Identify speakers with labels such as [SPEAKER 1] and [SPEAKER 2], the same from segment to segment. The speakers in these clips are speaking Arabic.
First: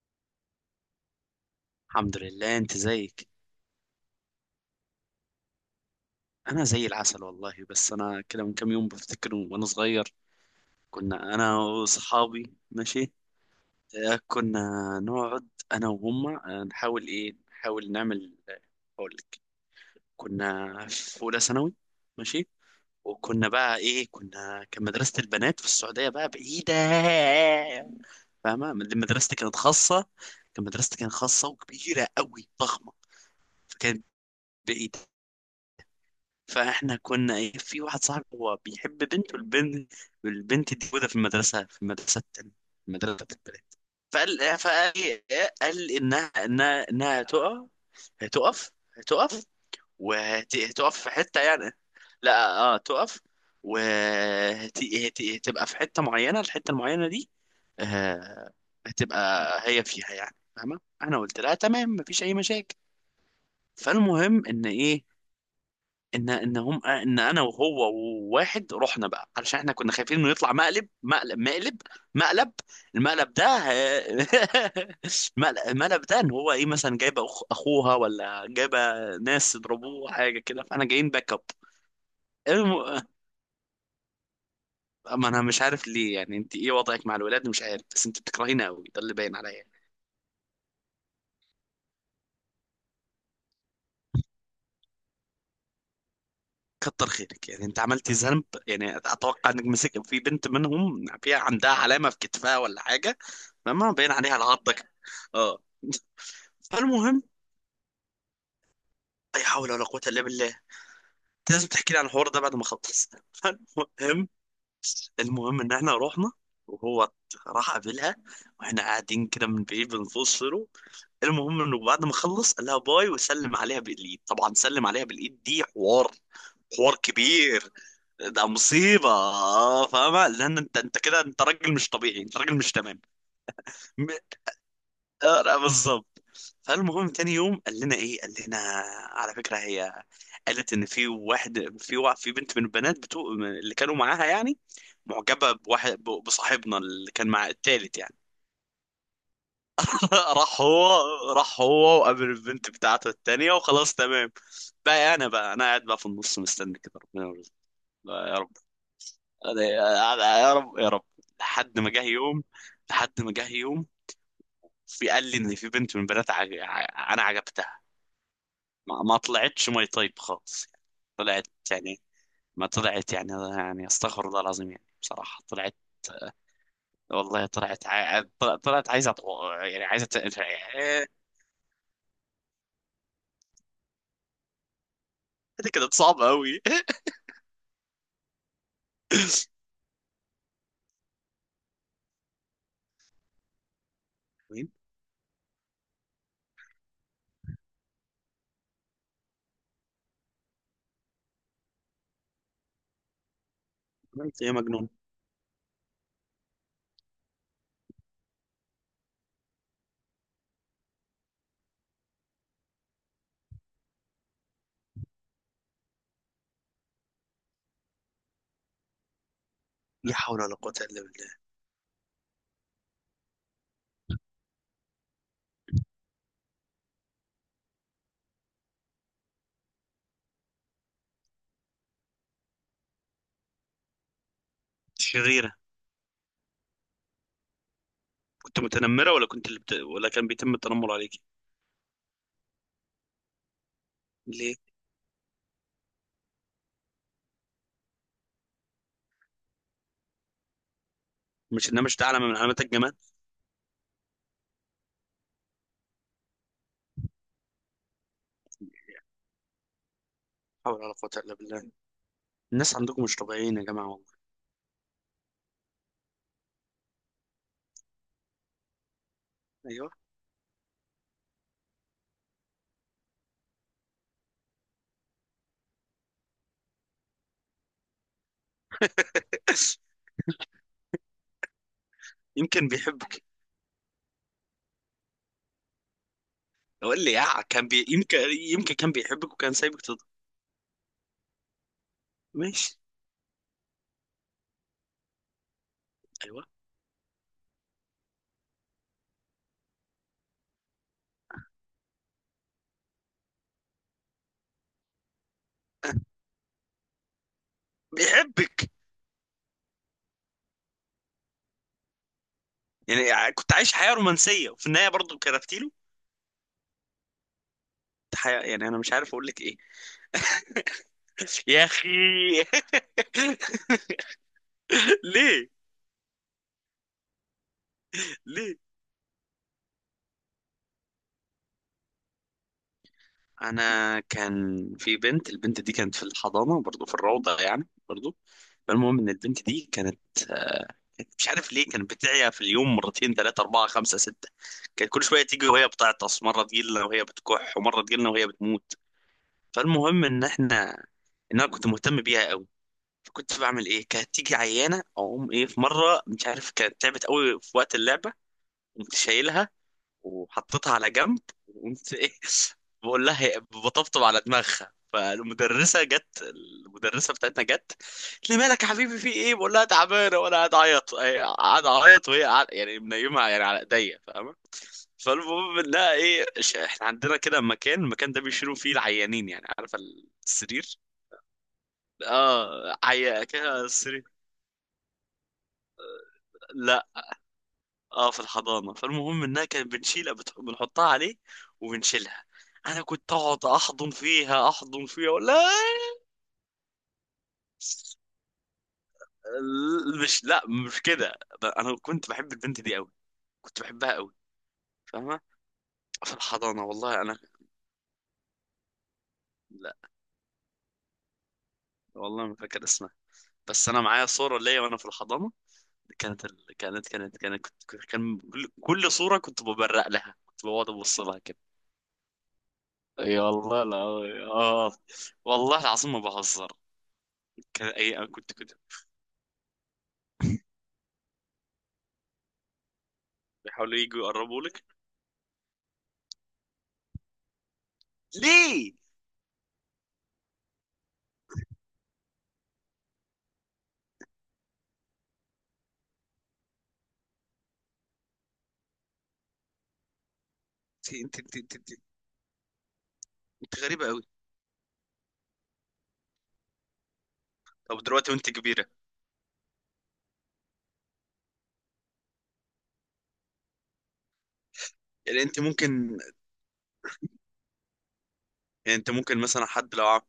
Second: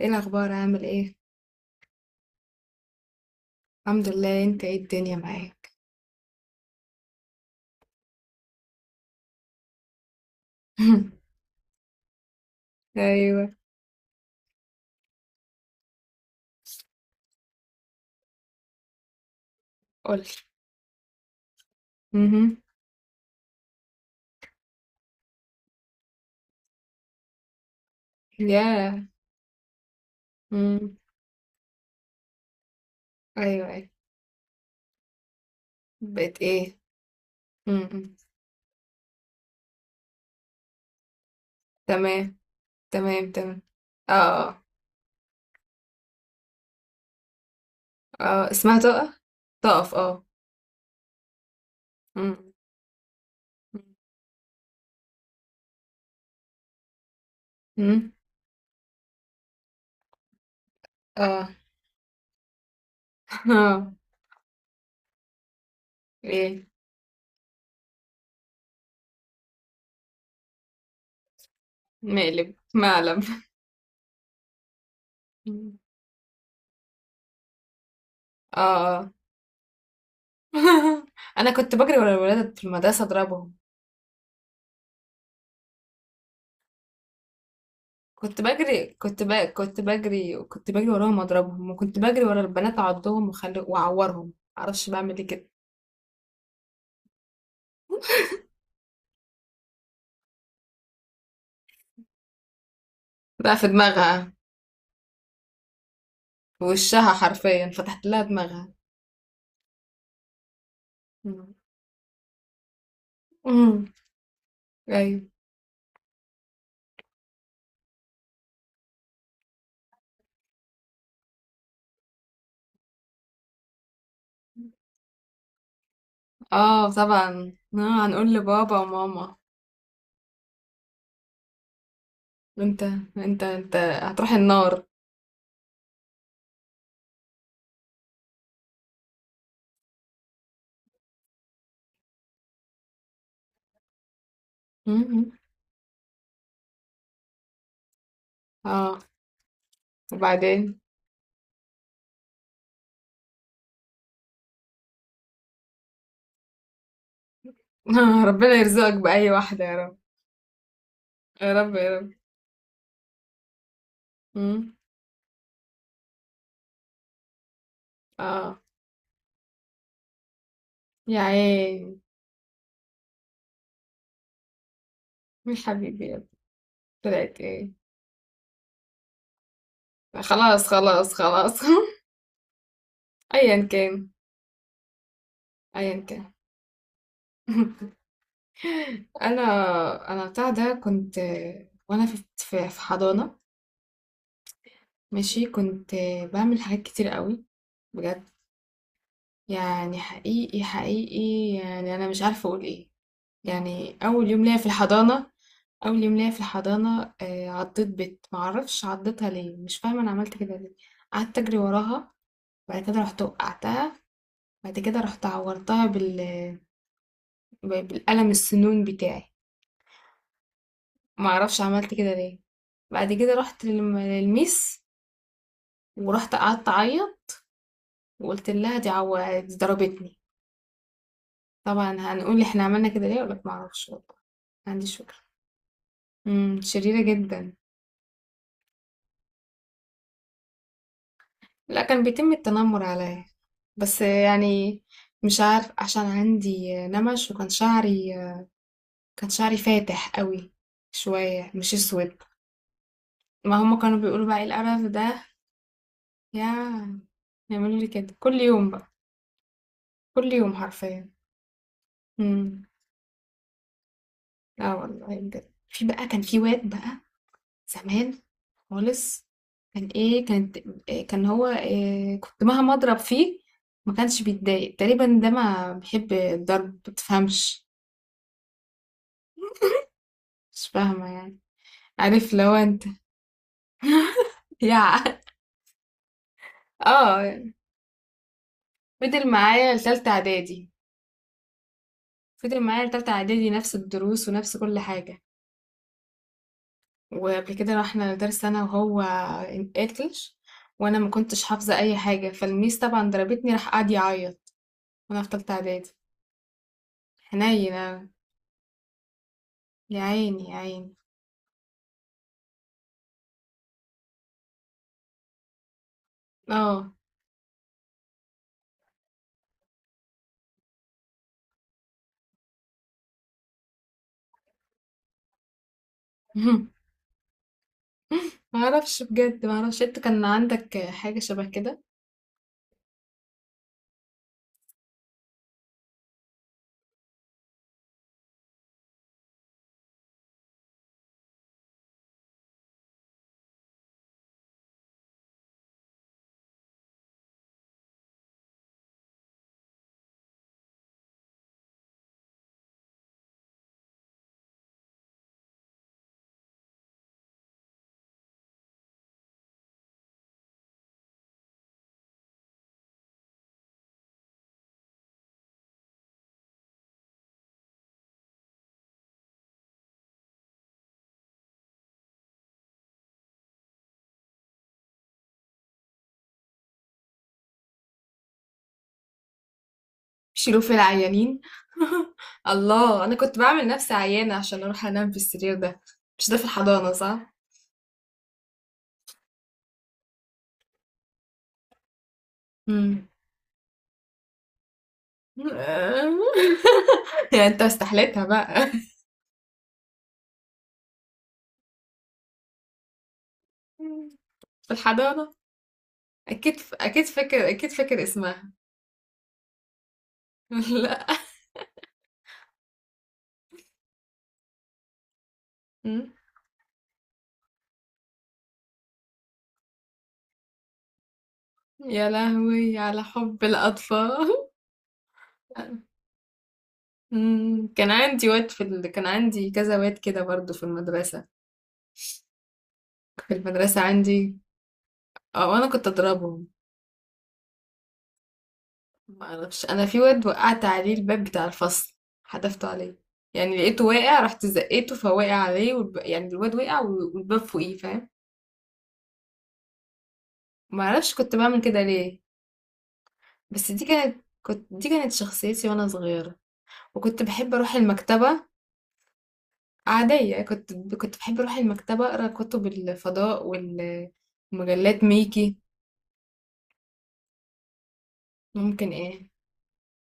[SPEAKER 1] ايه الاخبار عامل ايه؟
[SPEAKER 2] الحمد لله، انت زيك.
[SPEAKER 1] الحمد لله، انت؟ ايه الدنيا معاك؟
[SPEAKER 2] انا زي العسل والله، بس انا كده من كام يوم بفتكر وانا صغير. كنا انا واصحابي، ماشي.
[SPEAKER 1] ايوه.
[SPEAKER 2] كنا نقعد انا وهم نحاول نحاول نعمل اقول لك.
[SPEAKER 1] قولي.
[SPEAKER 2] كنا في اولى ثانوي، ماشي.
[SPEAKER 1] امم.
[SPEAKER 2] وكنا بقى كنا كان مدرسة البنات في السعودية بقى بعيدة، فاهمة.
[SPEAKER 1] يا.
[SPEAKER 2] مدرستي كانت خاصة. كان
[SPEAKER 1] امم.
[SPEAKER 2] مدرستي كانت خاصة وكبيرة قوي ضخمة،
[SPEAKER 1] ايوه ايوه.
[SPEAKER 2] فكانت بعيدة.
[SPEAKER 1] بقت ايه؟
[SPEAKER 2] فاحنا كنا في واحد
[SPEAKER 1] امم.
[SPEAKER 2] صاحبي هو بيحب بنت، والبنت دي موجوده في المدرسه، في المدرسه
[SPEAKER 1] تمام.
[SPEAKER 2] التانية، في المدرسه
[SPEAKER 1] تمام
[SPEAKER 2] بتاعت
[SPEAKER 1] تمام.
[SPEAKER 2] البلد.
[SPEAKER 1] اه. اه.
[SPEAKER 2] فقال إيه؟ قال انها تقع.
[SPEAKER 1] آه.
[SPEAKER 2] هتقف.
[SPEAKER 1] اسمها تقف.
[SPEAKER 2] هتقف
[SPEAKER 1] تقف، اه.
[SPEAKER 2] وهتقف في حته يعني.
[SPEAKER 1] امم.
[SPEAKER 2] لا، اه، تقف. وهتبقى في حته معينه، الحته المعينه دي
[SPEAKER 1] امم.
[SPEAKER 2] آه، هتبقى هي فيها، يعني فاهمه. انا قلت
[SPEAKER 1] اه.
[SPEAKER 2] لها تمام، مفيش اي مشاكل.
[SPEAKER 1] اه.
[SPEAKER 2] فالمهم ان ايه ان ان
[SPEAKER 1] ايه؟
[SPEAKER 2] هم ان انا وهو وواحد رحنا بقى علشان احنا كنا خايفين انه يطلع مقلب.
[SPEAKER 1] مقلب معلم.
[SPEAKER 2] المقلب ده، المقلب ده ان هو مثلا جايبه اخوها، ولا
[SPEAKER 1] اه.
[SPEAKER 2] جايبه
[SPEAKER 1] آه.
[SPEAKER 2] ناس يضربوه حاجه كده، فاحنا جايين باك اب.
[SPEAKER 1] انا كنت بجري ورا الولاد في
[SPEAKER 2] الم...
[SPEAKER 1] المدرسه اضربهم.
[SPEAKER 2] ما انا مش عارف ليه. يعني انت ايه وضعك مع الولاد؟ مش عارف، بس انت
[SPEAKER 1] كنت
[SPEAKER 2] بتكرهيني قوي،
[SPEAKER 1] بجري،
[SPEAKER 2] ده اللي باين عليا.
[SPEAKER 1] كنت بجري، كنت بجري وراهم اضربهم، وكنت بجري ورا البنات اعضهم واعورهم. معرفش بعمل ايه كده.
[SPEAKER 2] كتر خيرك، يعني انت عملتي ذنب. يعني اتوقع انك مسك في بنت منهم فيها عندها علامه في كتفها ولا حاجه،
[SPEAKER 1] بقى في
[SPEAKER 2] لما باين
[SPEAKER 1] دماغها.
[SPEAKER 2] عليها العضه كده. اه
[SPEAKER 1] في وشها
[SPEAKER 2] فالمهم،
[SPEAKER 1] حرفيا فتحت لها دماغها.
[SPEAKER 2] لا حول ولا قوه الا بالله. انت
[SPEAKER 1] مم.
[SPEAKER 2] لازم تحكي لي عن الحوار ده بعد ما اخلص.
[SPEAKER 1] مم.
[SPEAKER 2] فالمهم،
[SPEAKER 1] ايوه.
[SPEAKER 2] المهم ان احنا رحنا، وهو راح قابلها، واحنا قاعدين كده من بعيد بنبص. المهم انه بعد ما خلص قال لها باي وسلم عليها بالايد. طبعا سلم عليها بالايد دي حوار،
[SPEAKER 1] اه
[SPEAKER 2] حوار
[SPEAKER 1] طبعا.
[SPEAKER 2] كبير،
[SPEAKER 1] آه هنقول
[SPEAKER 2] ده
[SPEAKER 1] لبابا
[SPEAKER 2] مصيبة
[SPEAKER 1] وماما.
[SPEAKER 2] فاهمة. لأن أنت كده، أنت راجل مش طبيعي، أنت راجل مش
[SPEAKER 1] انت
[SPEAKER 2] تمام.
[SPEAKER 1] انت
[SPEAKER 2] م-
[SPEAKER 1] هتروح النار.
[SPEAKER 2] لا، بالظبط. فالمهم تاني يوم قال لنا على فكرة، هي قالت إن في واحد، في بنت من البنات بتوع اللي كانوا معاها يعني،
[SPEAKER 1] مم.
[SPEAKER 2] معجبة بواحد، بصاحبنا اللي كان مع التالت يعني.
[SPEAKER 1] اه.
[SPEAKER 2] راح
[SPEAKER 1] وبعدين؟
[SPEAKER 2] هو راح هو وقابل البنت بتاعته التانية، وخلاص تمام. بقى أنا قاعد بقى في النص مستني كده ربنا يرزقنا.
[SPEAKER 1] آه
[SPEAKER 2] يا رب.
[SPEAKER 1] ربنا يرزقك بأي
[SPEAKER 2] أنا-
[SPEAKER 1] واحدة يا رب.
[SPEAKER 2] يا رب يا رب،
[SPEAKER 1] يا رب
[SPEAKER 2] لحد ما
[SPEAKER 1] يا
[SPEAKER 2] جه
[SPEAKER 1] رب.
[SPEAKER 2] يوم، لحد ما جه يوم
[SPEAKER 1] مم.
[SPEAKER 2] في قال لي ان في بنت من بنات انا عجبتها.
[SPEAKER 1] اه.
[SPEAKER 2] ما طلعتش ماي طيب خالص.
[SPEAKER 1] يا
[SPEAKER 2] طلعت
[SPEAKER 1] عيني.
[SPEAKER 2] يعني، ما طلعت يعني. يعني استغفر الله العظيم، يعني بصراحة
[SPEAKER 1] يا
[SPEAKER 2] طلعت.
[SPEAKER 1] حبيبي يا ابني. طلعت
[SPEAKER 2] والله
[SPEAKER 1] ايه؟
[SPEAKER 2] طلعت طلعت عايزة يعني عايزة
[SPEAKER 1] خلاص
[SPEAKER 2] إيه.
[SPEAKER 1] خلاص خلاص. أيًا كان،
[SPEAKER 2] دي كانت
[SPEAKER 1] أيًا
[SPEAKER 2] صعبة
[SPEAKER 1] كان.
[SPEAKER 2] أوي.
[SPEAKER 1] أنا أنا بتاع ده كنت، وأنا في في حضانة.
[SPEAKER 2] مين؟
[SPEAKER 1] ماشي، كنت باعمل حاجات كتير قوي. بجد، يعني حقيقي، حقيقي، يعني أنا مش عارفة أقول إيه. يعني أول
[SPEAKER 2] انت
[SPEAKER 1] يوم
[SPEAKER 2] يا
[SPEAKER 1] ليا في
[SPEAKER 2] مجنون،
[SPEAKER 1] الحضانة، أول يوم ليا في الحضانة، عضّيت بت معرفش عضّيتها ليه، مش فاهمة أنا عملت كده ليه. قعدت أجري وراها، بعد كده رُحت وقعتها، بعد كده رُحت عورتها بالقلم السنون بتاعي.
[SPEAKER 2] لا حول ولا قوة إلا بالله.
[SPEAKER 1] معرفش عملت كده ليه. بعد كده رحت للميس، ورحت قعدت اعيط وقلت لها: دي ضربتني. طبعا هنقول لي احنا عملنا كده ليه، ولا ما اعرفش والله. ما عنديش فكره.
[SPEAKER 2] شريرة.
[SPEAKER 1] امم. شريره جدا.
[SPEAKER 2] كنت متنمرة، ولا كنت ولا كان بيتم التنمر عليك؟
[SPEAKER 1] لا، كان بيتم التنمر عليا، بس
[SPEAKER 2] ليه؟
[SPEAKER 1] يعني مش عارف، عشان عندي نمش وكان شعري، كان شعري فاتح قوي شويه،
[SPEAKER 2] مش
[SPEAKER 1] مش
[SPEAKER 2] انها، مش ده
[SPEAKER 1] اسود.
[SPEAKER 2] علامة من علامات الجمال؟
[SPEAKER 1] ما هم كانوا بيقولوا بقى: ايه القرف ده. يا، يعملوا لي كده كل يوم بقى، كل يوم
[SPEAKER 2] حول ولا قوة
[SPEAKER 1] حرفيا.
[SPEAKER 2] إلا بالله.
[SPEAKER 1] امم.
[SPEAKER 2] الناس عندكم مش طبيعيين يا جماعة، والله.
[SPEAKER 1] لا والله بجد، في بقى كان في واد بقى، زمان خالص. كان
[SPEAKER 2] أيوه.
[SPEAKER 1] ايه كانت، إيه كان هو إيه، كنت مهما اضرب فيه ما كانش بيتضايق. تقريبا ده ما بيحب الضرب، ما تفهمش. مش فاهمه يعني. عارف لو
[SPEAKER 2] يمكن
[SPEAKER 1] انت.
[SPEAKER 2] بيحبك.
[SPEAKER 1] يا.
[SPEAKER 2] قول لي، يا
[SPEAKER 1] اه.
[SPEAKER 2] يمكن، يمكن كان
[SPEAKER 1] فضل
[SPEAKER 2] بيحبك وكان
[SPEAKER 1] معايا
[SPEAKER 2] سايبك تضرب.
[SPEAKER 1] لتالتة اعدادي. فضل
[SPEAKER 2] ماشي.
[SPEAKER 1] معايا لتالتة اعدادي، نفس الدروس ونفس كل حاجه.
[SPEAKER 2] أيوه.
[SPEAKER 1] وقبل كده رحنا لدرس انا وهو انقلش، وانا ما كنتش حافظه اي حاجه، فالميس طبعا ضربتني، راح قعد يعيط، وانا في تالتة اعدادي. حنين أوي.
[SPEAKER 2] بيحبك.
[SPEAKER 1] يا عيني يا عيني.
[SPEAKER 2] يعني كنت عايش حياة رومانسية وفي النهاية برضه كرفت له
[SPEAKER 1] اه.
[SPEAKER 2] حياة. يعني أنا مش عارف أقول لك إيه. يا أخي. ليه؟ ليه؟
[SPEAKER 1] ما اعرفش بجد، ما اعرفش. انت كان عندك حاجة شبه كده؟
[SPEAKER 2] أنا كان في بنت، البنت دي كانت في الحضانة برضه، في الروضة يعني برضه. فالمهم إن البنت دي كانت، مش عارف ليه، كانت بتعيا في اليوم مرتين ثلاثة أربعة خمسة ستة. كانت كل شوية تيجي وهي بتعطس، مرة تجيلنا وهي بتكح، ومرة تجيلنا وهي بتموت. فالمهم إن إحنا، إن أنا كنت مهتم بيها قوي. فكنت بعمل إيه، كانت تيجي عيانة أقوم إيه. في مرة، مش عارف، كانت تعبت قوي في وقت اللعبة، قمت شايلها وحطيتها على جنب، وقمت بقول لها بطبطب على دماغها. فالمدرسه جت، المدرسه بتاعتنا جت قالت لي مالك يا حبيبي، في ايه، بقول لها تعبانه، وانا قاعد اعيط هي، قاعد اعيط وهي قاعد يعني منيمها يعني على ايديا، فاهمه. فالمهم، لا احنا عندنا كده مكان، المكان ده بيشيلوا فيه العيانين، يعني عارفه،
[SPEAKER 1] بيشيلوه في
[SPEAKER 2] السرير.
[SPEAKER 1] العيانين؟
[SPEAKER 2] اه
[SPEAKER 1] الله، انا
[SPEAKER 2] عيا
[SPEAKER 1] كنت
[SPEAKER 2] كده
[SPEAKER 1] بعمل نفسي
[SPEAKER 2] السرير.
[SPEAKER 1] عيانة عشان اروح انام في السرير ده. مش ده في
[SPEAKER 2] لا،
[SPEAKER 1] الحضانة، صح؟
[SPEAKER 2] اه، في الحضانه. فالمهم انها كانت بنشيلها بنحطها عليه وبنشيلها. انا
[SPEAKER 1] امم.
[SPEAKER 2] كنت اقعد احضن فيها، احضن فيها ولا
[SPEAKER 1] يعني انت استحليتها بقى.
[SPEAKER 2] مش لا، مش كده. انا كنت بحب البنت دي قوي، كنت بحبها قوي.
[SPEAKER 1] في
[SPEAKER 2] فاهمه،
[SPEAKER 1] الحضانة.
[SPEAKER 2] في
[SPEAKER 1] اكيد،
[SPEAKER 2] الحضانه، والله
[SPEAKER 1] اكيد
[SPEAKER 2] انا.
[SPEAKER 1] فاكر، اكيد فاكر اسمها.
[SPEAKER 2] لا
[SPEAKER 1] لا.
[SPEAKER 2] والله ما فاكر اسمها، بس انا معايا صوره ليا وانا في الحضانه.
[SPEAKER 1] أمم.
[SPEAKER 2] كانت ال... كانت كانت كانت كنت كنت- كان كل صوره كنت ببرق لها، كنت بقعد ابص لها كده.
[SPEAKER 1] يا لهوي على
[SPEAKER 2] اي
[SPEAKER 1] حب
[SPEAKER 2] والله، لا،
[SPEAKER 1] الاطفال.
[SPEAKER 2] اه، والله العظيم ما بهزر. كان
[SPEAKER 1] أمم. كان
[SPEAKER 2] اي، أنا
[SPEAKER 1] عندي
[SPEAKER 2] كنت
[SPEAKER 1] واد
[SPEAKER 2] كنت
[SPEAKER 1] كان عندي كذا واد كده برضو في المدرسة، في
[SPEAKER 2] بيحاولوا
[SPEAKER 1] المدرسة
[SPEAKER 2] يجوا
[SPEAKER 1] عندي.
[SPEAKER 2] يقربوا لك.
[SPEAKER 1] اه، انا كنت اضربهم.
[SPEAKER 2] ليه؟
[SPEAKER 1] ما اعرفش، انا في واد وقعت عليه الباب بتاع الفصل، حدفته عليه. يعني لقيته واقع رحت زقيته فوقع عليه، يعني الواد وقع والباب فوقيه، فاهم؟ ما اعرفش
[SPEAKER 2] انت انت
[SPEAKER 1] كنت
[SPEAKER 2] انت
[SPEAKER 1] بعمل
[SPEAKER 2] انت,
[SPEAKER 1] كده ليه.
[SPEAKER 2] انت
[SPEAKER 1] بس دي
[SPEAKER 2] غريبه قوي.
[SPEAKER 1] كانت، دي كانت شخصيتي وانا صغيرة. وكنت بحب اروح
[SPEAKER 2] طب دلوقتي وانت
[SPEAKER 1] المكتبة.
[SPEAKER 2] كبيره؟
[SPEAKER 1] عادية، كنت بحب اروح المكتبة اقرا كتب الفضاء ومجلات
[SPEAKER 2] يعني انت
[SPEAKER 1] ميكي.
[SPEAKER 2] ممكن يعني
[SPEAKER 1] ممكن
[SPEAKER 2] انت ممكن
[SPEAKER 1] ايه؟
[SPEAKER 2] مثلا حد، لو عم...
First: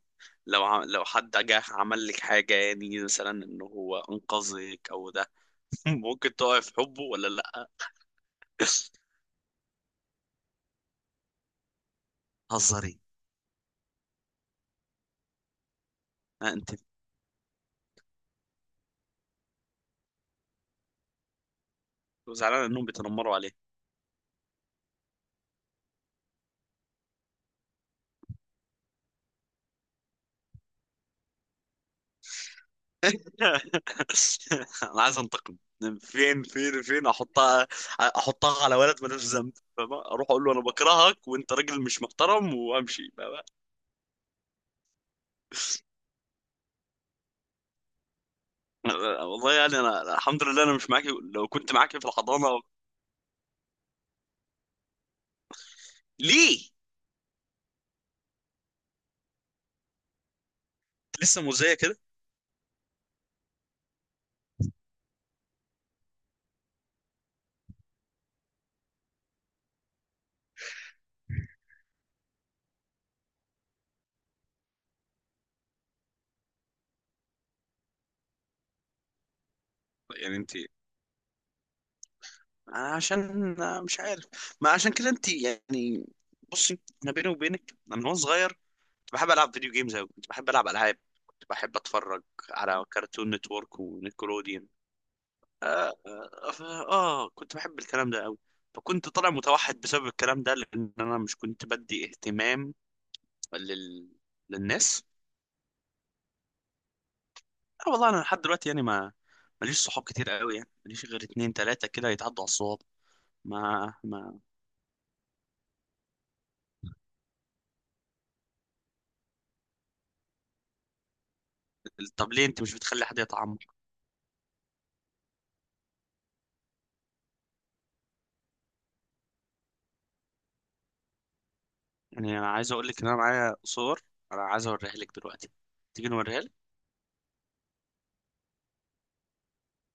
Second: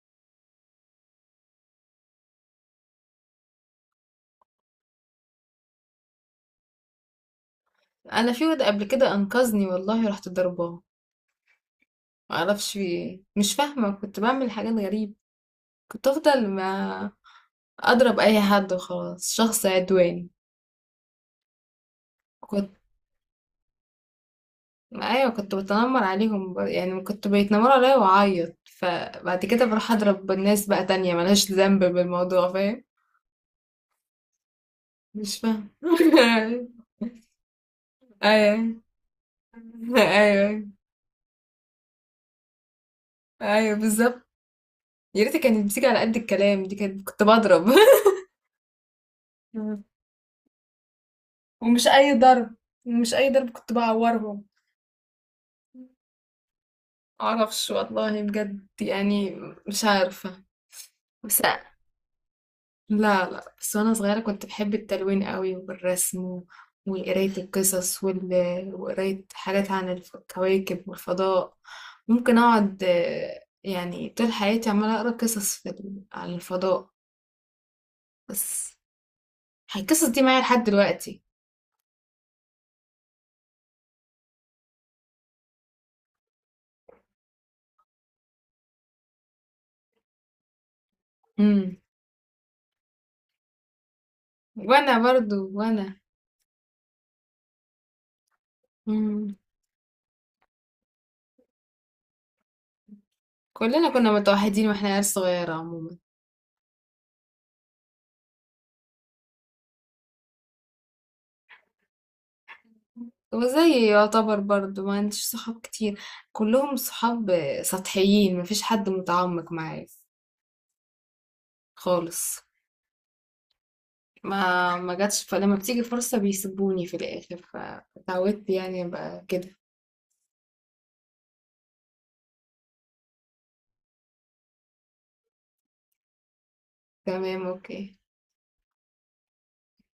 [SPEAKER 2] لو عم... لو حد جه عمل لك حاجه، يعني مثلا ان هو انقذك او ده، ممكن تقع في حبه ولا لا؟
[SPEAKER 1] انا في واد قبل كده انقذني والله رحت ضرباه. معرفش في
[SPEAKER 2] هزري.
[SPEAKER 1] ايه، مش فاهمة، كنت بعمل حاجات غريبة. كنت افضل
[SPEAKER 2] ها انت
[SPEAKER 1] ما اضرب اي حد وخلاص. شخص عدواني.
[SPEAKER 2] زعلان
[SPEAKER 1] كنت،
[SPEAKER 2] انهم بيتنمروا عليه.
[SPEAKER 1] ايوه كنت بتنمر عليهم يعني كنت بيتنمروا عليا واعيط، فبعد كده بروح اضرب الناس بقى تانية ملهاش ذنب بالموضوع، فاهم؟
[SPEAKER 2] انا عايز
[SPEAKER 1] مش
[SPEAKER 2] انتقم.
[SPEAKER 1] فاهم.
[SPEAKER 2] فين فين فين احطها؟
[SPEAKER 1] ايوه
[SPEAKER 2] احطها على ولد ملوش ذنب، فاهمة؟ اروح اقول
[SPEAKER 1] ايوه
[SPEAKER 2] له انا بكرهك وانت راجل مش محترم وامشي.
[SPEAKER 1] ايوه، بالظبط. يا ريت كانت بتيجي على قد الكلام، دي كانت كنت بضرب.
[SPEAKER 2] والله يعني انا الحمد لله انا مش معاكي. لو كنت
[SPEAKER 1] ومش
[SPEAKER 2] معاكي في
[SPEAKER 1] اي
[SPEAKER 2] الحضانه.
[SPEAKER 1] ضرب، مش اي ضرب، كنت بعورهم.
[SPEAKER 2] ليه؟
[SPEAKER 1] معرفش والله، بجد يعني، مش عارفة. بس،
[SPEAKER 2] لسه مؤذيه كده؟
[SPEAKER 1] لا لا، بس وانا صغيرة كنت بحب التلوين قوي والرسم وقراية القصص وقراية حاجات عن الكواكب والفضاء. ممكن اقعد، يعني طول حياتي عمالة اقرا قصص عن الفضاء. بس القصص دي
[SPEAKER 2] يعني
[SPEAKER 1] معايا
[SPEAKER 2] انت
[SPEAKER 1] لحد دلوقتي.
[SPEAKER 2] أنا عشان مش عارف، ما عشان كده انت يعني، بصي. انا بيني وبينك، أنا من وانا صغير كنت بحب العب فيديو جيمز قوي، كنت بحب العب العاب، كنت بحب
[SPEAKER 1] امم.
[SPEAKER 2] اتفرج على كارتون نتورك ونيكلوديان.
[SPEAKER 1] وانا برضو وانا.
[SPEAKER 2] آه, آه, اه اه، كنت بحب الكلام ده قوي. فكنت طالع
[SPEAKER 1] امم.
[SPEAKER 2] متوحد بسبب الكلام ده، لان انا مش كنت بدي اهتمام
[SPEAKER 1] كلنا
[SPEAKER 2] لل...
[SPEAKER 1] كنا متوحدين واحنا
[SPEAKER 2] للناس.
[SPEAKER 1] عيال صغيرة عموما.
[SPEAKER 2] لا والله انا لحد دلوقتي يعني، ما ماليش صحاب كتير قوي، يعني ماليش غير اتنين تلاتة كده يتعدوا على الصواب.
[SPEAKER 1] وزي
[SPEAKER 2] ما ما
[SPEAKER 1] يعتبر برضه ما عنديش صحاب كتير. كلهم صحاب سطحيين، مفيش حد متعمق معايا
[SPEAKER 2] طب
[SPEAKER 1] خالص.
[SPEAKER 2] ليه انت مش بتخلي حد يتعمق؟
[SPEAKER 1] ما جاتش، فلما بتيجي فرصة بيسيبوني في الآخر، فتعودت يعني ابقى كده.
[SPEAKER 2] يعني انا عايز اقول لك ان انا معايا صور، انا عايز اوريها لك دلوقتي. تيجي نوريها؟
[SPEAKER 1] تمام، اوكي.